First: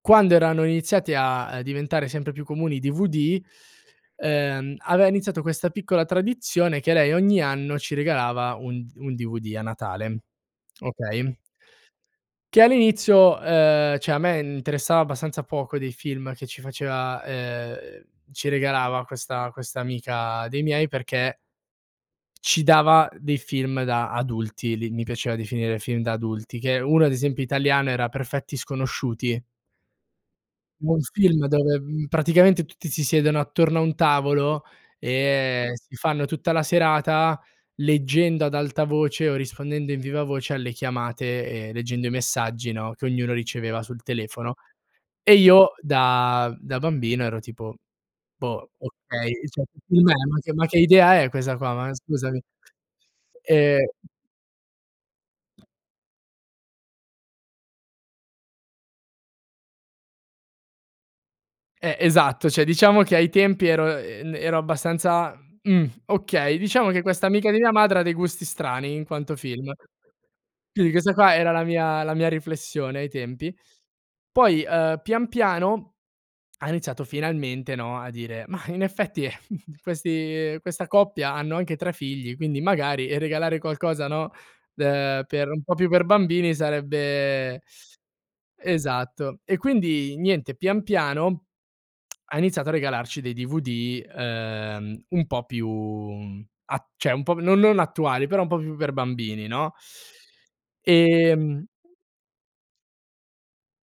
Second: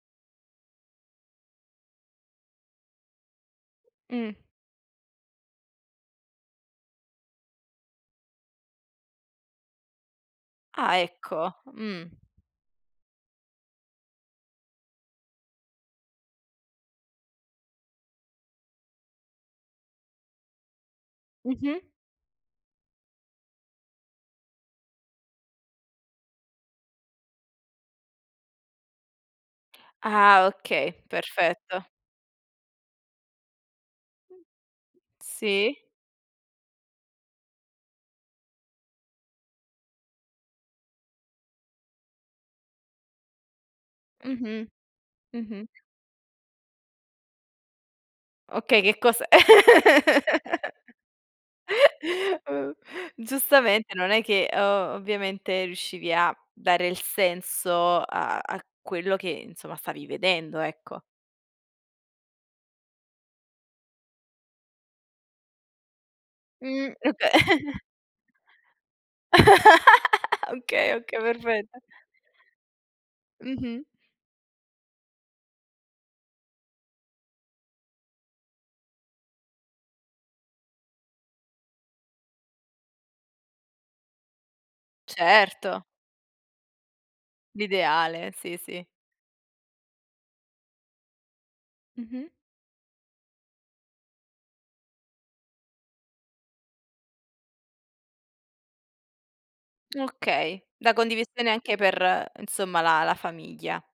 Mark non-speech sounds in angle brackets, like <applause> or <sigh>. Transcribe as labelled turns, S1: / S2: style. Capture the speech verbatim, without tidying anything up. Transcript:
S1: Quando erano iniziati a a diventare sempre più comuni i DVD,
S2: Mh.
S1: ehm, aveva iniziato questa piccola tradizione che lei ogni anno ci regalava un un DVD a Natale,
S2: Ah,
S1: okay?
S2: ecco, mh.
S1: Che all'inizio, ehm, ceh, a me interessava abbastanza poco dei film che ci faceva, ehm ci regalava questa questa amica dei miei perché
S2: Mh-mh.
S1: ci dava dei film da adulti, li mi piaceva definire film da adulti, che uno, ad esempio, italiano, era perfetti sconosciuti.
S2: Ah, okay,
S1: Un film
S2: perfetto.
S1: dove, praticamente, mhmm, tutti si siedono attorno a un tavolo e
S2: Sì.
S1: si fanno tutta la serata leggendo ad alta voce o rispondendo in vivavoce alle chiamate e leggendo i messaggi, no, che ognuno riceveva sul telefono.
S2: Mh-mh.
S1: E
S2: Mh-mh.
S1: io da da bambino ero tipo: "Boh,
S2: Okay, che cos'è?
S1: okay. Ceh, <unintelligible> ma che ma che idea è questa qua, ma scusami."
S2: <laughs>
S1: E
S2: Giustamente, non è che, ehm, ovviamente, riuscivi a dare il senso a a quello che, insomma, stavi vedendo, ecco.
S1: Eh, esatto, ceh, diciamo che, ai tempi, ero e ero abbastanza: "Mhmm, okay, diciamo
S2: Mh,
S1: che questa
S2: oka
S1: amica di mia
S2: <giggles>
S1: madre ha dei gusti strani in quanto film."
S2: <laughs> Okay,
S1: Quindi questa
S2: okay,
S1: qua era la
S2: perfetto.
S1: mia la mia riflessione ai tempi.
S2: Mh-mh.
S1: Poi, ehm, pian piano ha iniziato, finalmente, no, a dire: "Mah, in effetti, ehm, <chuckles> questi questa coppia hanno anche tre figli, quindi, magari, regalare qualcosa, no, ehm, per un po'
S2: Certo.
S1: più per bambini, sarebbe"
S2: L'ideale,
S1: <sucks teeth>
S2: sì, sì.
S1: Esatto. E quindi niente, pian piano <smacks lips>
S2: Mh-mh.
S1: ha iniziato a regalarci dei DVD, ehm, un po' più a ceh, un po' no non attuali, però un po' più per bambini, no?
S2: Okay, la
S1: <sucks teeth>
S2: condivisione anche
S1: Ehm
S2: per, nsomma, la la famiglia.